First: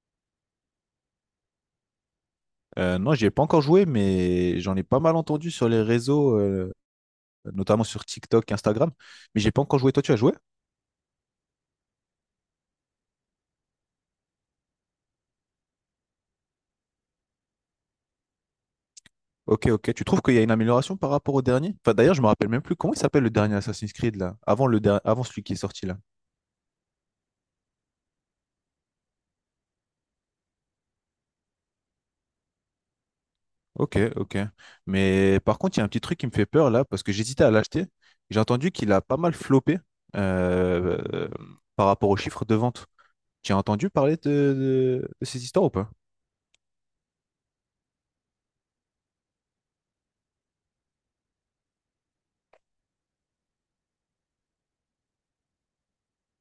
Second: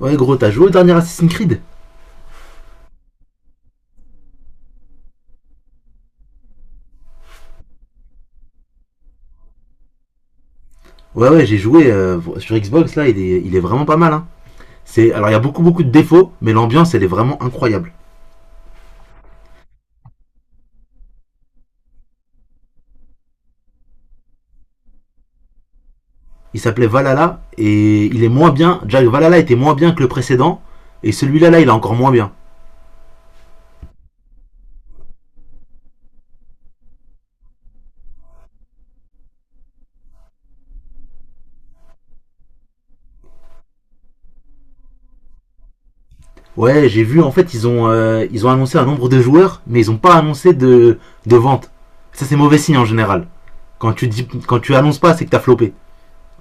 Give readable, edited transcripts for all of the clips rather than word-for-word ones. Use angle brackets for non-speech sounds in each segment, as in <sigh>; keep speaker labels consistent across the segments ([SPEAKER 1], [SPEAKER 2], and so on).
[SPEAKER 1] Ouais gros, t'as joué au dernier Assassin's Creed.
[SPEAKER 2] Non, j'y ai pas encore joué, mais j'en ai pas mal entendu sur les réseaux, notamment sur TikTok, Instagram. Mais j'ai pas encore joué. Toi, tu as joué?
[SPEAKER 1] Ouais, j'ai joué sur Xbox là, il est vraiment pas mal. Hein. C'est, alors il y a beaucoup de défauts, mais l'ambiance elle est vraiment incroyable.
[SPEAKER 2] Ok, ok. Tu trouves qu'il y a une amélioration par rapport au dernier? Enfin, d'ailleurs, je me rappelle même plus comment il s'appelle le dernier Assassin's Creed là, avant avant celui qui est sorti là.
[SPEAKER 1] Il s'appelait Valhalla et il est moins bien. Jack Valhalla était moins bien que le précédent, et celui-là là, il est encore moins bien.
[SPEAKER 2] Ok, ok. Mais par contre, il y a un petit truc qui me fait peur là, parce que j'hésitais à l'acheter. J'ai entendu qu'il a pas mal floppé euh, euh, par rapport aux chiffres de vente. Tu as entendu parler de ces histoires ou pas?
[SPEAKER 1] Ouais, j'ai vu, en fait ils ont annoncé un nombre de joueurs, mais ils ont pas annoncé de vente. Ça c'est mauvais signe en général. Quand tu annonces pas, c'est que t'as flopé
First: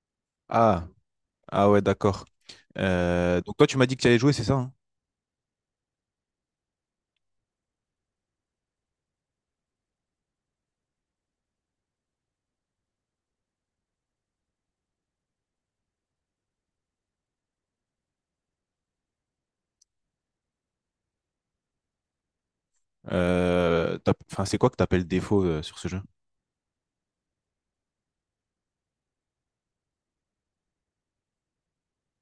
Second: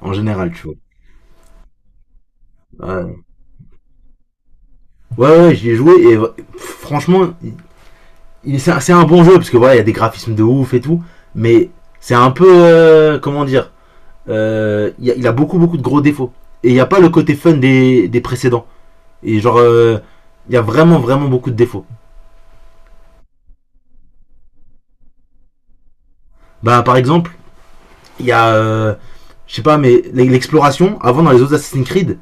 [SPEAKER 1] en général, tu vois.
[SPEAKER 2] Ah, ah ouais, d'accord.
[SPEAKER 1] Ouais,
[SPEAKER 2] Donc toi, tu m'as dit que tu allais jouer, c'est ça, hein?
[SPEAKER 1] ouais j'y ai joué et franchement, c'est bon jeu parce que voilà, il y a des graphismes de ouf et tout, mais c'est un peu comment dire, il a beaucoup de gros défauts et il n'y a pas le côté fun des précédents, et genre il y a vraiment beaucoup de défauts.
[SPEAKER 2] Enfin, c'est quoi que t'appelles défaut sur ce jeu?
[SPEAKER 1] Bah par exemple, il y a je sais pas, mais l'exploration avant dans les autres Assassin's Creed,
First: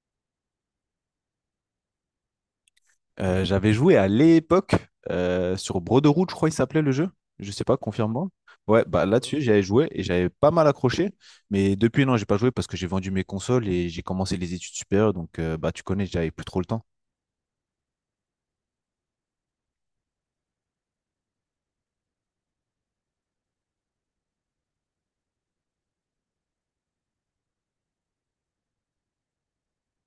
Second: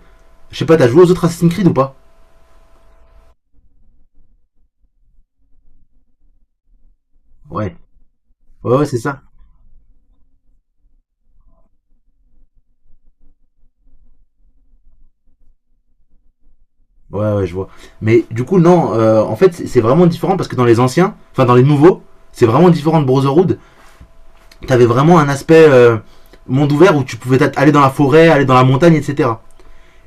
[SPEAKER 1] je sais pas, t'as joué aux autres Assassin's Creed ou pas?
[SPEAKER 2] J'avais joué à l'époque sur Brotherhood, je crois il s'appelait le jeu. Je sais
[SPEAKER 1] Ouais,
[SPEAKER 2] pas, confirme-moi.
[SPEAKER 1] ouais
[SPEAKER 2] Ouais,
[SPEAKER 1] ouais c'est
[SPEAKER 2] bah
[SPEAKER 1] ça.
[SPEAKER 2] là-dessus, j'avais joué et j'avais pas mal accroché. Mais depuis, non, j'ai pas joué parce que j'ai vendu mes consoles et j'ai commencé les études supérieures. Donc, bah, tu connais, j'avais plus trop le temps.
[SPEAKER 1] Ouais je vois. Mais du coup non, en fait c'est vraiment différent parce que dans les anciens, enfin dans les nouveaux, c'est vraiment différent de Brotherhood. T'avais vraiment un aspect monde ouvert où tu pouvais aller dans la forêt, aller dans la montagne, etc.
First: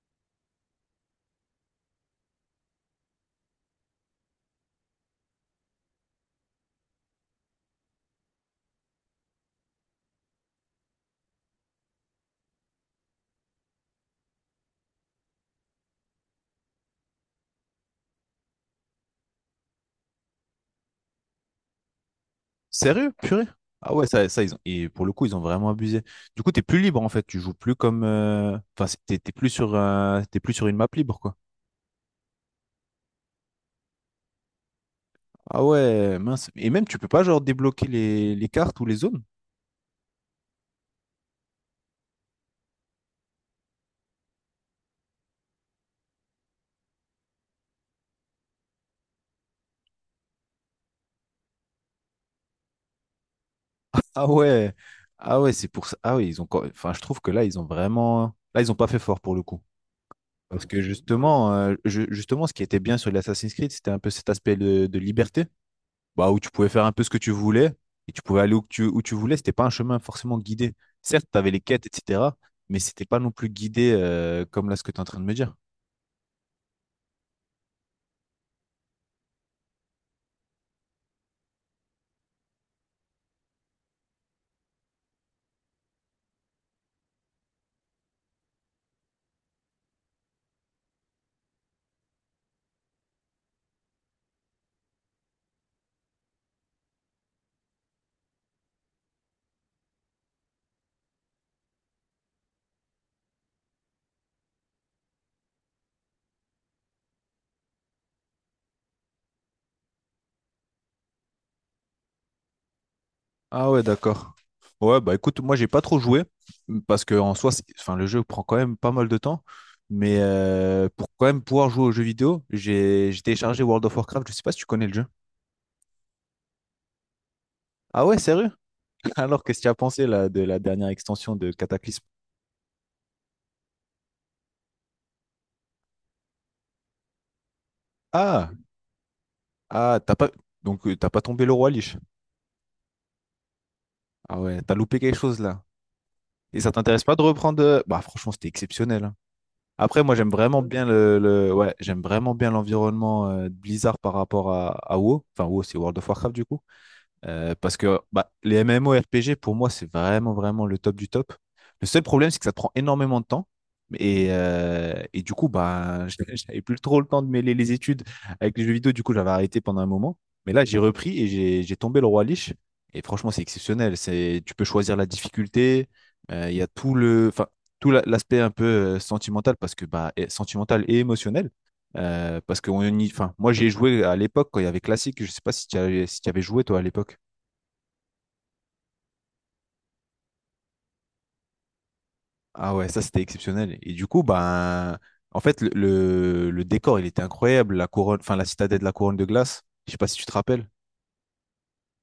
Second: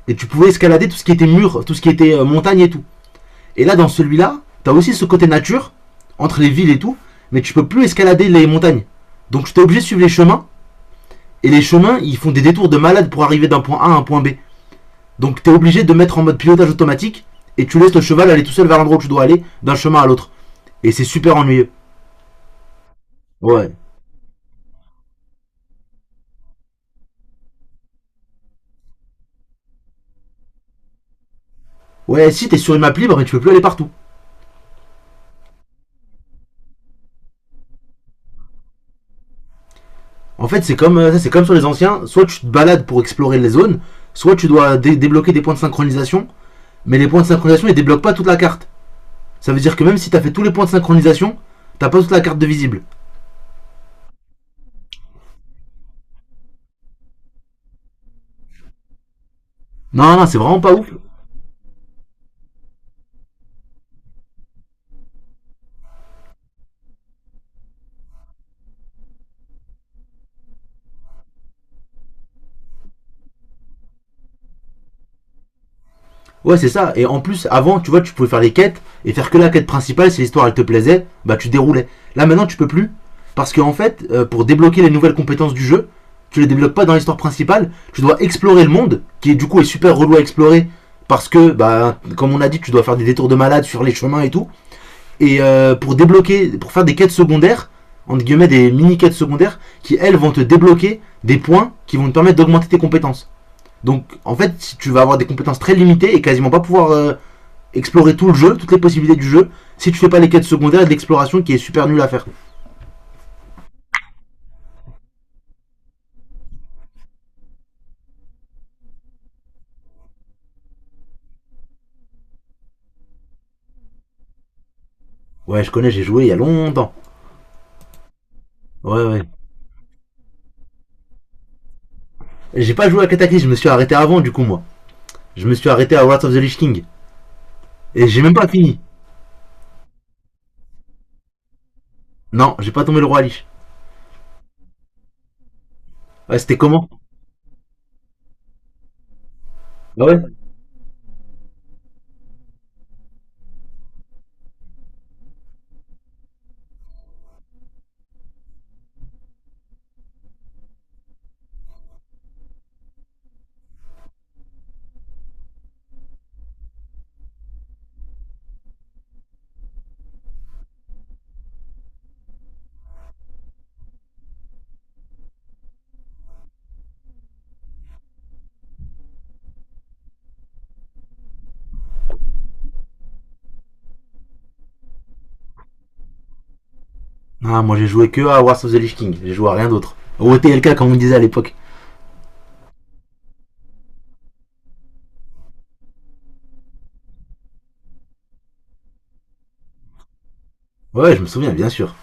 [SPEAKER 1] Et tu pouvais escalader tout ce qui était mur, tout ce qui était montagne et tout. Et là, dans celui-là, t'as aussi ce côté nature, entre les villes et tout, mais tu peux plus escalader les montagnes. Donc tu t'es obligé de suivre les chemins, et les chemins, ils font des détours de malade pour arriver d'un point A à un point B. Donc t'es obligé de mettre en mode pilotage automatique, et tu laisses le cheval aller tout seul vers l'endroit où tu dois aller, d'un chemin à l'autre. Et c'est super ennuyeux.
[SPEAKER 2] Sérieux? Purée?
[SPEAKER 1] Ouais.
[SPEAKER 2] Ah ouais, ça ils ont. Et pour le coup, ils ont vraiment abusé. Du coup, t'es plus libre en fait, tu joues plus comme, enfin, t'es plus sur, t'es plus sur une map libre, quoi.
[SPEAKER 1] Ouais, si, t'es sur une map libre, mais tu peux plus aller partout.
[SPEAKER 2] Ah ouais, mince. Et même, tu peux pas genre débloquer les cartes ou les zones?
[SPEAKER 1] En fait, c'est comme, ça, c'est comme sur les anciens. Soit tu te balades pour explorer les zones, soit tu dois débloquer des points de synchronisation. Mais les points de synchronisation, ils débloquent pas toute la carte. Ça veut dire que même si t'as fait tous les points de synchronisation, t'as pas toute la carte de visible.
[SPEAKER 2] Ah ouais, ah ouais, c'est pour ça. Ah oui, ils ont, enfin, je trouve que là, ils ont vraiment. Là, ils ont pas fait fort pour le coup.
[SPEAKER 1] Non, non, c'est vraiment
[SPEAKER 2] Parce
[SPEAKER 1] pas
[SPEAKER 2] que
[SPEAKER 1] ouf.
[SPEAKER 2] justement, justement, ce qui était bien sur l'Assassin's Creed, c'était un peu cet aspect de liberté. Bah, où tu pouvais faire un peu ce que tu voulais et tu pouvais aller où tu voulais. C'était pas un chemin forcément guidé. Certes, tu avais les quêtes, etc., mais c'était pas non plus guidé comme là ce que tu es en train de me dire.
[SPEAKER 1] Ouais, c'est ça. Et en plus, avant, tu vois, tu pouvais faire les quêtes et faire que la quête principale. Si l'histoire elle te plaisait, bah tu déroulais. Là maintenant, tu peux plus, parce qu'en fait, pour débloquer les nouvelles compétences du jeu, tu les débloques pas dans l'histoire principale. Tu dois explorer le monde, qui du coup est super relou à explorer parce que, bah, comme on a dit, tu dois faire des détours de malade sur les chemins et tout. Et pour faire des quêtes secondaires, entre guillemets des mini quêtes secondaires, qui elles vont te débloquer des points qui vont te permettre d'augmenter tes compétences. Donc en fait, si tu vas avoir des compétences très limitées et quasiment pas pouvoir explorer tout le jeu, toutes les possibilités du jeu, si tu fais pas les quêtes secondaires et de l'exploration qui est super nulle à faire.
[SPEAKER 2] Ah ouais, d'accord. Ouais, bah écoute, moi j'ai pas trop joué parce que en soi, enfin, le jeu prend quand même pas mal de temps. Mais pour quand même pouvoir jouer aux jeux vidéo, j'ai téléchargé World of Warcraft. Je sais pas si tu connais le jeu.
[SPEAKER 1] Ouais, je connais, j'ai joué il y a longtemps.
[SPEAKER 2] Ah ouais, sérieux?
[SPEAKER 1] Ouais,
[SPEAKER 2] <laughs>
[SPEAKER 1] ouais.
[SPEAKER 2] Alors, qu'est-ce que tu as pensé là, de la dernière extension de Cataclysme?
[SPEAKER 1] J'ai pas joué à Cataclysm, je me suis arrêté avant du coup moi. Je me suis arrêté à Wrath of the Lich King. Et j'ai même pas
[SPEAKER 2] Ah,
[SPEAKER 1] fini.
[SPEAKER 2] ah, t'as pas donc t'as pas tombé le roi Lich.
[SPEAKER 1] Non, j'ai pas tombé le roi Lich.
[SPEAKER 2] Ah ouais, t'as loupé quelque chose là.
[SPEAKER 1] Ouais, c'était
[SPEAKER 2] Et ça
[SPEAKER 1] comment?
[SPEAKER 2] t'intéresse pas de reprendre? Bah franchement, c'était exceptionnel, hein.
[SPEAKER 1] Ah
[SPEAKER 2] Après, moi
[SPEAKER 1] ouais.
[SPEAKER 2] j'aime vraiment bien ouais, j'aime vraiment bien l'environnement de Blizzard par rapport à WoW. Enfin WoW, c'est World of Warcraft du coup. Parce que bah, les MMORPG, pour moi, c'est vraiment, vraiment le top du top. Le seul problème, c'est que ça prend énormément de temps. Et du coup, bah, <laughs> j'avais plus trop le temps de mêler les études avec les jeux vidéo. Du coup, j'avais arrêté pendant un moment. Mais là, j'ai repris et j'ai tombé le roi Lich. Et franchement, c'est exceptionnel. Tu peux choisir la difficulté. Il y a tout le, enfin, l'aspect un peu sentimental parce que bah, sentimental et émotionnel. Parce que enfin, moi, j'ai joué à l'époque quand il y avait classique. Je sais pas si tu avais joué toi à l'époque.
[SPEAKER 1] Ah, moi j'ai joué que à Wrath of the Lich King, j'ai joué à rien d'autre. Au TLK comme on me disait à l'époque.
[SPEAKER 2] Ah ouais, ça c'était exceptionnel. Et du coup, ben, en fait, le décor, il était incroyable. La couronne, enfin, la citadelle de la couronne de glace. Je sais pas si tu te rappelles.
[SPEAKER 1] Ouais, je me souviens, bien sûr.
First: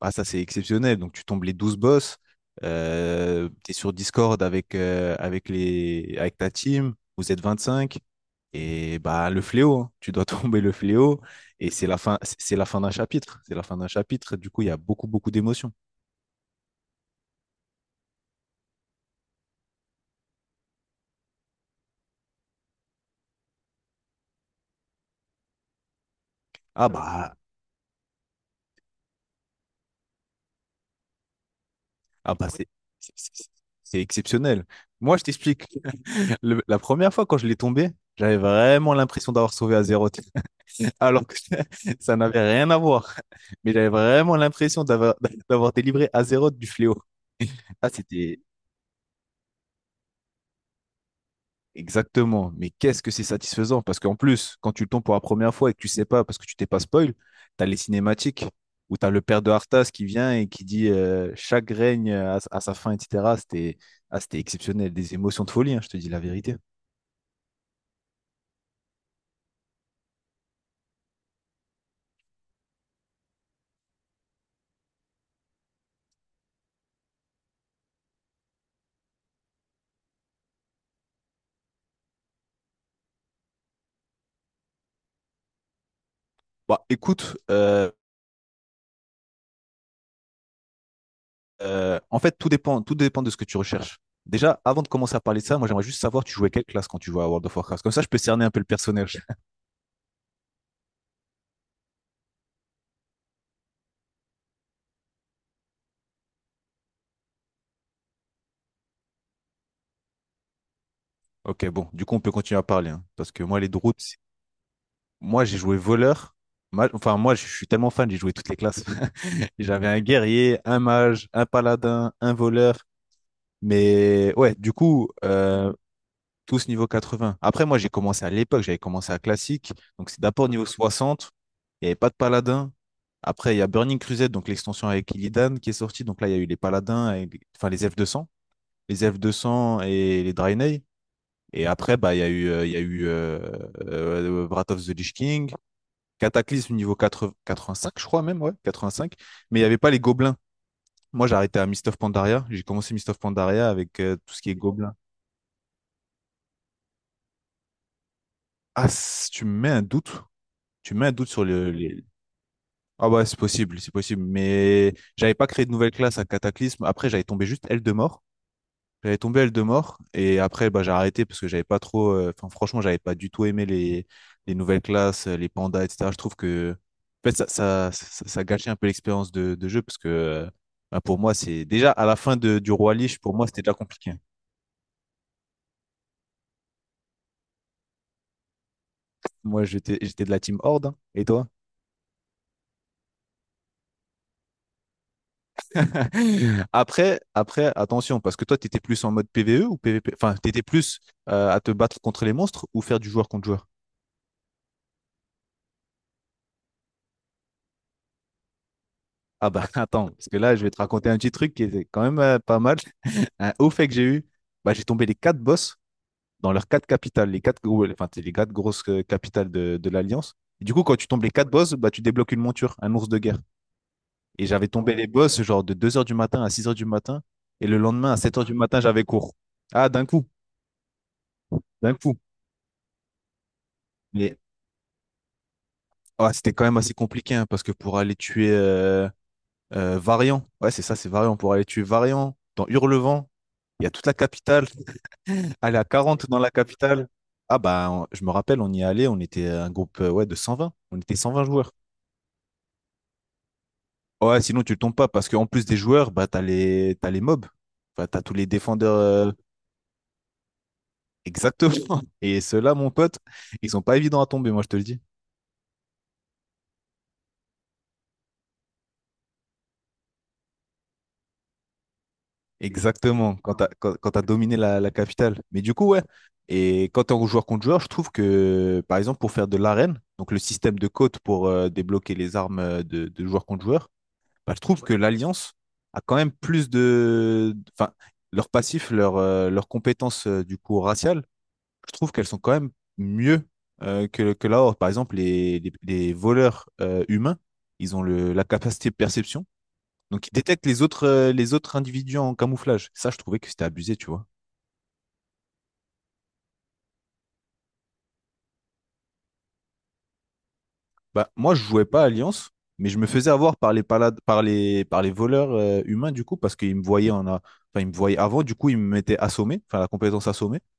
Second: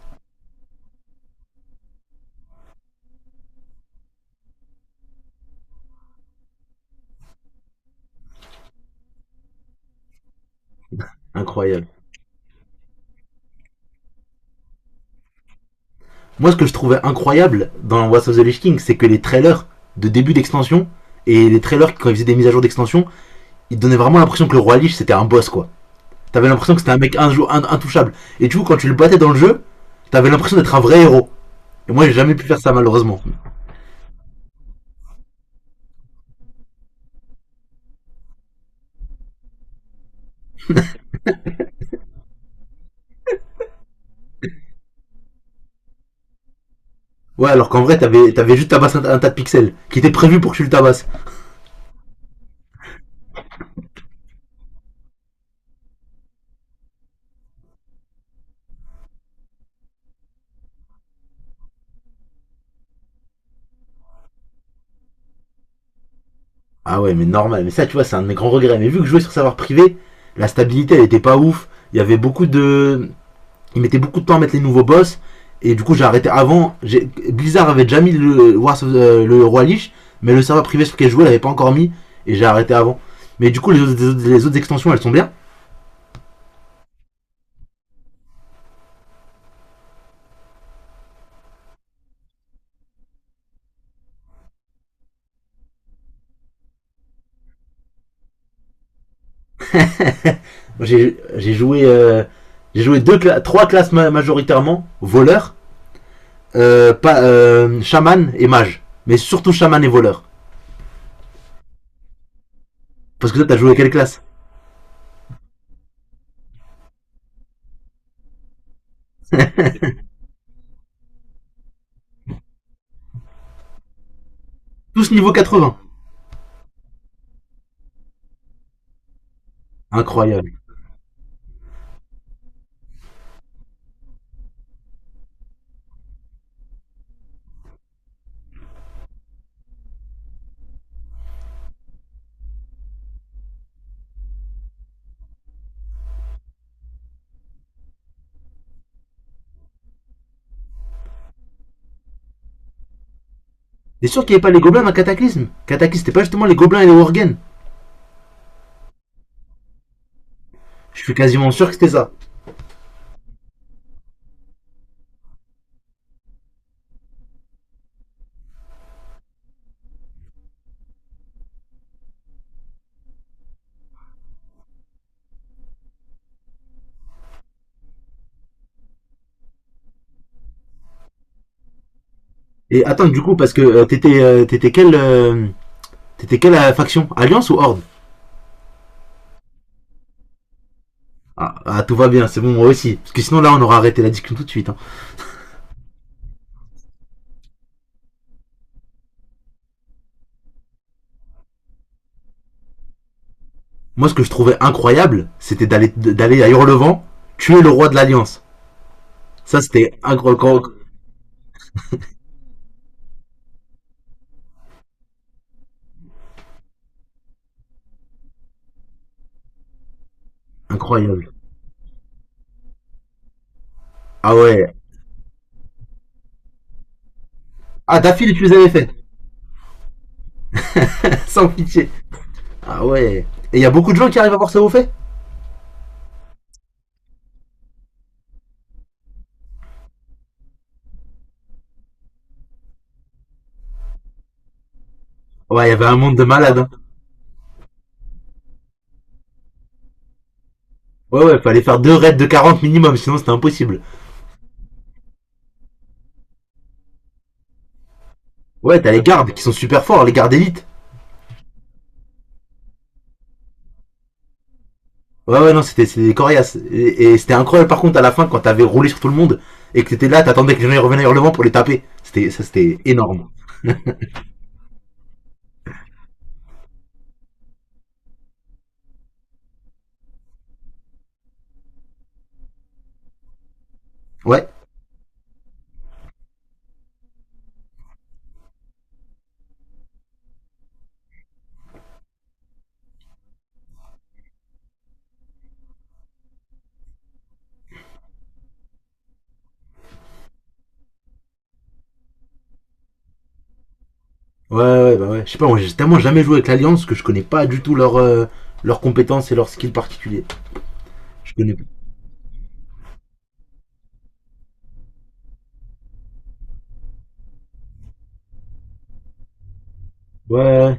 [SPEAKER 2] Ah, ça c'est exceptionnel. Donc, tu tombes les 12 boss. Tu es sur Discord avec ta team. Vous êtes 25. Et bah, le fléau, hein. Tu dois <laughs> tomber le fléau. Et c'est
[SPEAKER 1] Incroyable.
[SPEAKER 2] la fin, c'est la fin d'un chapitre. C'est la fin d'un chapitre. Du coup, il y a beaucoup, beaucoup d'émotions.
[SPEAKER 1] Moi, ce que je trouvais incroyable dans What's of the Lich King, c'est que les trailers de début d'extension et les trailers quand ils faisaient des mises à jour d'extension, ils donnaient vraiment l'impression que le roi Lich c'était un boss quoi. T'avais l'impression que
[SPEAKER 2] Ah
[SPEAKER 1] c'était un mec
[SPEAKER 2] bah,
[SPEAKER 1] intouchable. Et du coup, quand tu le battais dans le jeu, t'avais l'impression d'être un vrai héros. Et moi, j'ai jamais
[SPEAKER 2] ah
[SPEAKER 1] pu
[SPEAKER 2] bah,
[SPEAKER 1] faire ça
[SPEAKER 2] c'est-
[SPEAKER 1] malheureusement.
[SPEAKER 2] c'est- c'est exceptionnel. Moi, je t'explique. La première fois quand je l'ai tombé, j'avais vraiment l'impression d'avoir sauvé à zéro, <laughs> alors que <laughs> ça n'avait rien à voir. Mais j'avais vraiment l'impression d'avoir <laughs> d'avoir délivré à zéro du fléau.
[SPEAKER 1] Ouais, alors qu'en
[SPEAKER 2] Ah,
[SPEAKER 1] vrai, t'avais
[SPEAKER 2] c'était
[SPEAKER 1] t'avais juste tabassé un tas de pixels qui était prévu pour que tu le tabasses.
[SPEAKER 2] exactement. Mais qu'est-ce que c'est satisfaisant? Parce qu'en plus, quand tu le tombes pour la première fois et que tu sais pas, parce que tu t'es pas spoil, tu as les cinématiques où tu as le père de Arthas qui vient et qui dit chaque règne à sa fin, etc. C'était exceptionnel. Des émotions de folie, hein, je te dis la vérité.
[SPEAKER 1] Ah ouais, mais normal. Mais ça, tu vois, c'est un de mes grands regrets. Mais vu que je jouais sur savoir privé, la stabilité elle était pas ouf. Il y avait beaucoup de Ils mettaient beaucoup de temps à mettre les nouveaux boss. Et du coup, j'ai arrêté avant. Blizzard avait déjà mis le, Wars le Roi Lich, mais le serveur privé sur lequel je jouais l'avait pas encore mis. Et j'ai arrêté avant. Mais du coup, les autres, extensions, elles sont bien.
[SPEAKER 2] Bah, écoute, en fait, tout dépend de ce que tu recherches. Déjà, avant de commencer à parler de ça, moi, j'aimerais juste savoir, tu jouais quelle classe quand tu jouais à World of Warcraft? Comme ça, je peux cerner un peu le personnage. <laughs>
[SPEAKER 1] J'ai joué, deux, trois classes, majoritairement voleur, pas, chaman et mage. Mais surtout chaman et voleur.
[SPEAKER 2] Ok, bon, du coup, on peut continuer à parler, hein,
[SPEAKER 1] Parce
[SPEAKER 2] parce
[SPEAKER 1] que
[SPEAKER 2] que
[SPEAKER 1] toi, t'as
[SPEAKER 2] moi, les
[SPEAKER 1] joué quelle
[SPEAKER 2] drones,
[SPEAKER 1] classe?
[SPEAKER 2] moi, j'ai joué voleur. Enfin, moi, je suis tellement fan, j'ai joué toutes les classes. <laughs> J'avais un guerrier, un mage, un paladin, un voleur. Mais ouais, du coup,
[SPEAKER 1] Tous niveau 80.
[SPEAKER 2] tous niveau 80. Après, moi, j'ai commencé à l'époque, j'avais commencé à classique. Donc, c'est d'abord
[SPEAKER 1] Incroyable.
[SPEAKER 2] niveau 60. Il n'y avait pas de paladin. Après, il y a Burning Crusade, donc l'extension avec Illidan qui est sortie. Donc là, il y a eu les paladins, enfin les F200 et les Draenei. Et après, bah, il y a eu, il y a eu Wrath of the Lich King, Cataclysme niveau 80 85, je crois même, ouais, 85. Mais il n'y avait pas les gobelins. Moi, j'ai arrêté à Mist of Pandaria. J'ai commencé Mist of Pandaria avec
[SPEAKER 1] T'es sûr qu'il
[SPEAKER 2] tout
[SPEAKER 1] n'y
[SPEAKER 2] ce
[SPEAKER 1] avait pas
[SPEAKER 2] qui est
[SPEAKER 1] les gobelins dans
[SPEAKER 2] gobelins.
[SPEAKER 1] Cataclysme? Cataclysme, c'était pas justement les gobelins et les worgen?
[SPEAKER 2] Ah, tu me mets un doute. Tu
[SPEAKER 1] Je
[SPEAKER 2] mets un
[SPEAKER 1] suis
[SPEAKER 2] doute sur
[SPEAKER 1] quasiment sûr
[SPEAKER 2] le,
[SPEAKER 1] que c'était
[SPEAKER 2] les-.
[SPEAKER 1] ça.
[SPEAKER 2] Ah ouais, c'est possible, c'est possible. Mais j'avais pas créé de nouvelle classe à Cataclysme. Après, j'avais tombé juste L de mort. J'avais tombé L de mort. Et après, bah, j'ai arrêté parce que j'avais pas trop. Enfin, franchement, j'avais pas du tout aimé les nouvelles classes, les pandas, etc. Je trouve que. En fait, ça gâchait un peu l'expérience de jeu parce que bah, pour moi, c'est. Déjà, à la fin du
[SPEAKER 1] Et
[SPEAKER 2] Roi
[SPEAKER 1] attends,
[SPEAKER 2] Lich,
[SPEAKER 1] du
[SPEAKER 2] pour
[SPEAKER 1] coup,
[SPEAKER 2] moi,
[SPEAKER 1] parce que
[SPEAKER 2] c'était déjà compliqué.
[SPEAKER 1] t'étais quelle faction, Alliance ou Horde?
[SPEAKER 2] Moi, j'étais de la team Horde, hein. Et toi?
[SPEAKER 1] Ah, ah, tout va bien, c'est bon, moi aussi. Parce que sinon, là, on aura arrêté la discussion tout de suite, hein.
[SPEAKER 2] <laughs> Après, après, attention, parce que toi, tu étais plus en mode PVE ou PVP? Enfin, tu étais plus à te battre contre les monstres ou faire du joueur contre joueur?
[SPEAKER 1] Moi, ce que je trouvais incroyable, c'était d'aller à Hurlevent, tuer le roi de l'Alliance.
[SPEAKER 2] Ah
[SPEAKER 1] Ça,
[SPEAKER 2] bah <laughs>
[SPEAKER 1] c'était
[SPEAKER 2] attends, parce que là, je vais te raconter un petit truc qui était quand même pas mal. <laughs> Un haut fait que j'ai eu, bah, j'ai tombé les quatre boss dans leurs quatre capitales, les quatre, enfin, c'est les quatre grosses capitales de l'Alliance. Et du coup, quand tu tombes les
[SPEAKER 1] incroyable.
[SPEAKER 2] quatre boss, bah, tu débloques une monture, un ours de guerre.
[SPEAKER 1] Ah
[SPEAKER 2] Et j'avais
[SPEAKER 1] ouais.
[SPEAKER 2] tombé les boss genre de 2 h du matin à 6 h du matin. Et le
[SPEAKER 1] Ah,
[SPEAKER 2] lendemain, à
[SPEAKER 1] d'affilée,
[SPEAKER 2] sept
[SPEAKER 1] tu
[SPEAKER 2] heures
[SPEAKER 1] les
[SPEAKER 2] du
[SPEAKER 1] avais
[SPEAKER 2] matin,
[SPEAKER 1] fait.
[SPEAKER 2] j'avais cours. Ah, d'un coup,
[SPEAKER 1] <laughs> Sans pitié.
[SPEAKER 2] d'un coup.
[SPEAKER 1] Ah ouais. Et il y a beaucoup de gens qui arrivent à
[SPEAKER 2] Mais
[SPEAKER 1] voir ça vous fait.
[SPEAKER 2] ouais, c'était quand même assez compliqué hein, parce que pour aller tuer Variant, ouais, c'est ça, c'est Variant. Pour aller tuer Variant dans Hurlevent, il y a toute la capitale. <laughs>
[SPEAKER 1] Ouais, il y
[SPEAKER 2] Aller à
[SPEAKER 1] avait un monde de
[SPEAKER 2] 40 dans la
[SPEAKER 1] malades, hein.
[SPEAKER 2] capitale. Ah bah, je me rappelle, on y est allé, on était un groupe ouais, de 120. On était
[SPEAKER 1] Ouais,
[SPEAKER 2] cent
[SPEAKER 1] ouais,
[SPEAKER 2] vingt
[SPEAKER 1] fallait
[SPEAKER 2] joueurs.
[SPEAKER 1] faire deux raids de 40 minimum, sinon c'était impossible.
[SPEAKER 2] Ouais, sinon tu tombes pas parce qu'en plus des joueurs, bah, t'as les mobs. Enfin, t'as tous les
[SPEAKER 1] Ouais, t'as
[SPEAKER 2] défendeurs.
[SPEAKER 1] les gardes qui sont super forts, les gardes élites.
[SPEAKER 2] Exactement. <laughs> Et ceux-là, mon pote, ils sont pas évidents à tomber, moi, je te le dis.
[SPEAKER 1] Ouais, ouais, non, c'était, c'était coriace. Et c'était incroyable, par contre, à la fin, quand t'avais roulé sur tout le monde, et que t'étais là, t'attendais que les gens ils revenaient hurlement pour les taper. C'était, ça, c'était énorme.
[SPEAKER 2] Exactement, quand tu as, quand, quand t'as dominé la capitale. Mais du coup, ouais. Et quand tu es en joueur contre joueur, je trouve que, par exemple, pour faire de l'arène, donc le système de côte pour débloquer les armes de joueur contre joueur,
[SPEAKER 1] Ouais.
[SPEAKER 2] bah, je trouve que l'Alliance a quand même plus de, enfin, leur passif, leur, leurs compétences du coup raciales, je trouve qu'elles sont quand même mieux que la Horde. Par exemple, les voleurs humains, ils ont la capacité de perception donc, il détecte les autres individus en camouflage. Ça, je trouvais que c'était abusé, tu vois.
[SPEAKER 1] Ouais, ouais, bah ouais. Je sais pas, moi, j'ai tellement jamais joué avec l'Alliance que je connais pas du tout leurs leurs compétences et leurs skills particuliers.
[SPEAKER 2] Bah,
[SPEAKER 1] Je connais
[SPEAKER 2] moi, je
[SPEAKER 1] pas.
[SPEAKER 2] jouais pas à Alliance, mais je me faisais avoir par les voleurs humains, du coup, parce qu'ils me voyaient enfin, ils me voyaient avant, du coup, ils me mettaient assommé, enfin, la compétence
[SPEAKER 1] Ouais,
[SPEAKER 2] assommée.
[SPEAKER 1] ouais,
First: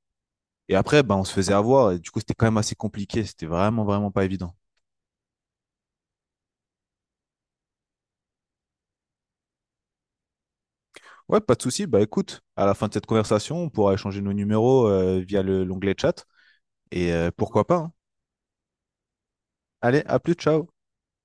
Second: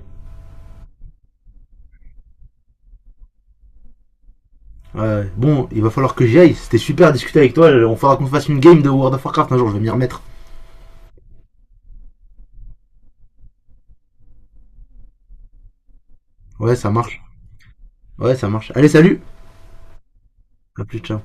[SPEAKER 2] Et après, bah, on se faisait avoir, et du coup, c'était quand même assez compliqué. C'était vraiment, vraiment pas évident.
[SPEAKER 1] ouais. Ouais, bon, il va falloir que j'y aille. C'était super à discuter avec toi. On faudra qu'on fasse une game de World of Warcraft un jour, je vais m'y remettre.
[SPEAKER 2] Ouais, pas de souci. Bah, écoute, à la fin de cette conversation, on pourra échanger nos numéros via l'onglet chat.
[SPEAKER 1] Ouais, ça
[SPEAKER 2] Et
[SPEAKER 1] marche.
[SPEAKER 2] pourquoi pas, hein.
[SPEAKER 1] Ouais, ça marche. Allez, salut!
[SPEAKER 2] Allez, à plus, ciao.
[SPEAKER 1] À plus, ciao.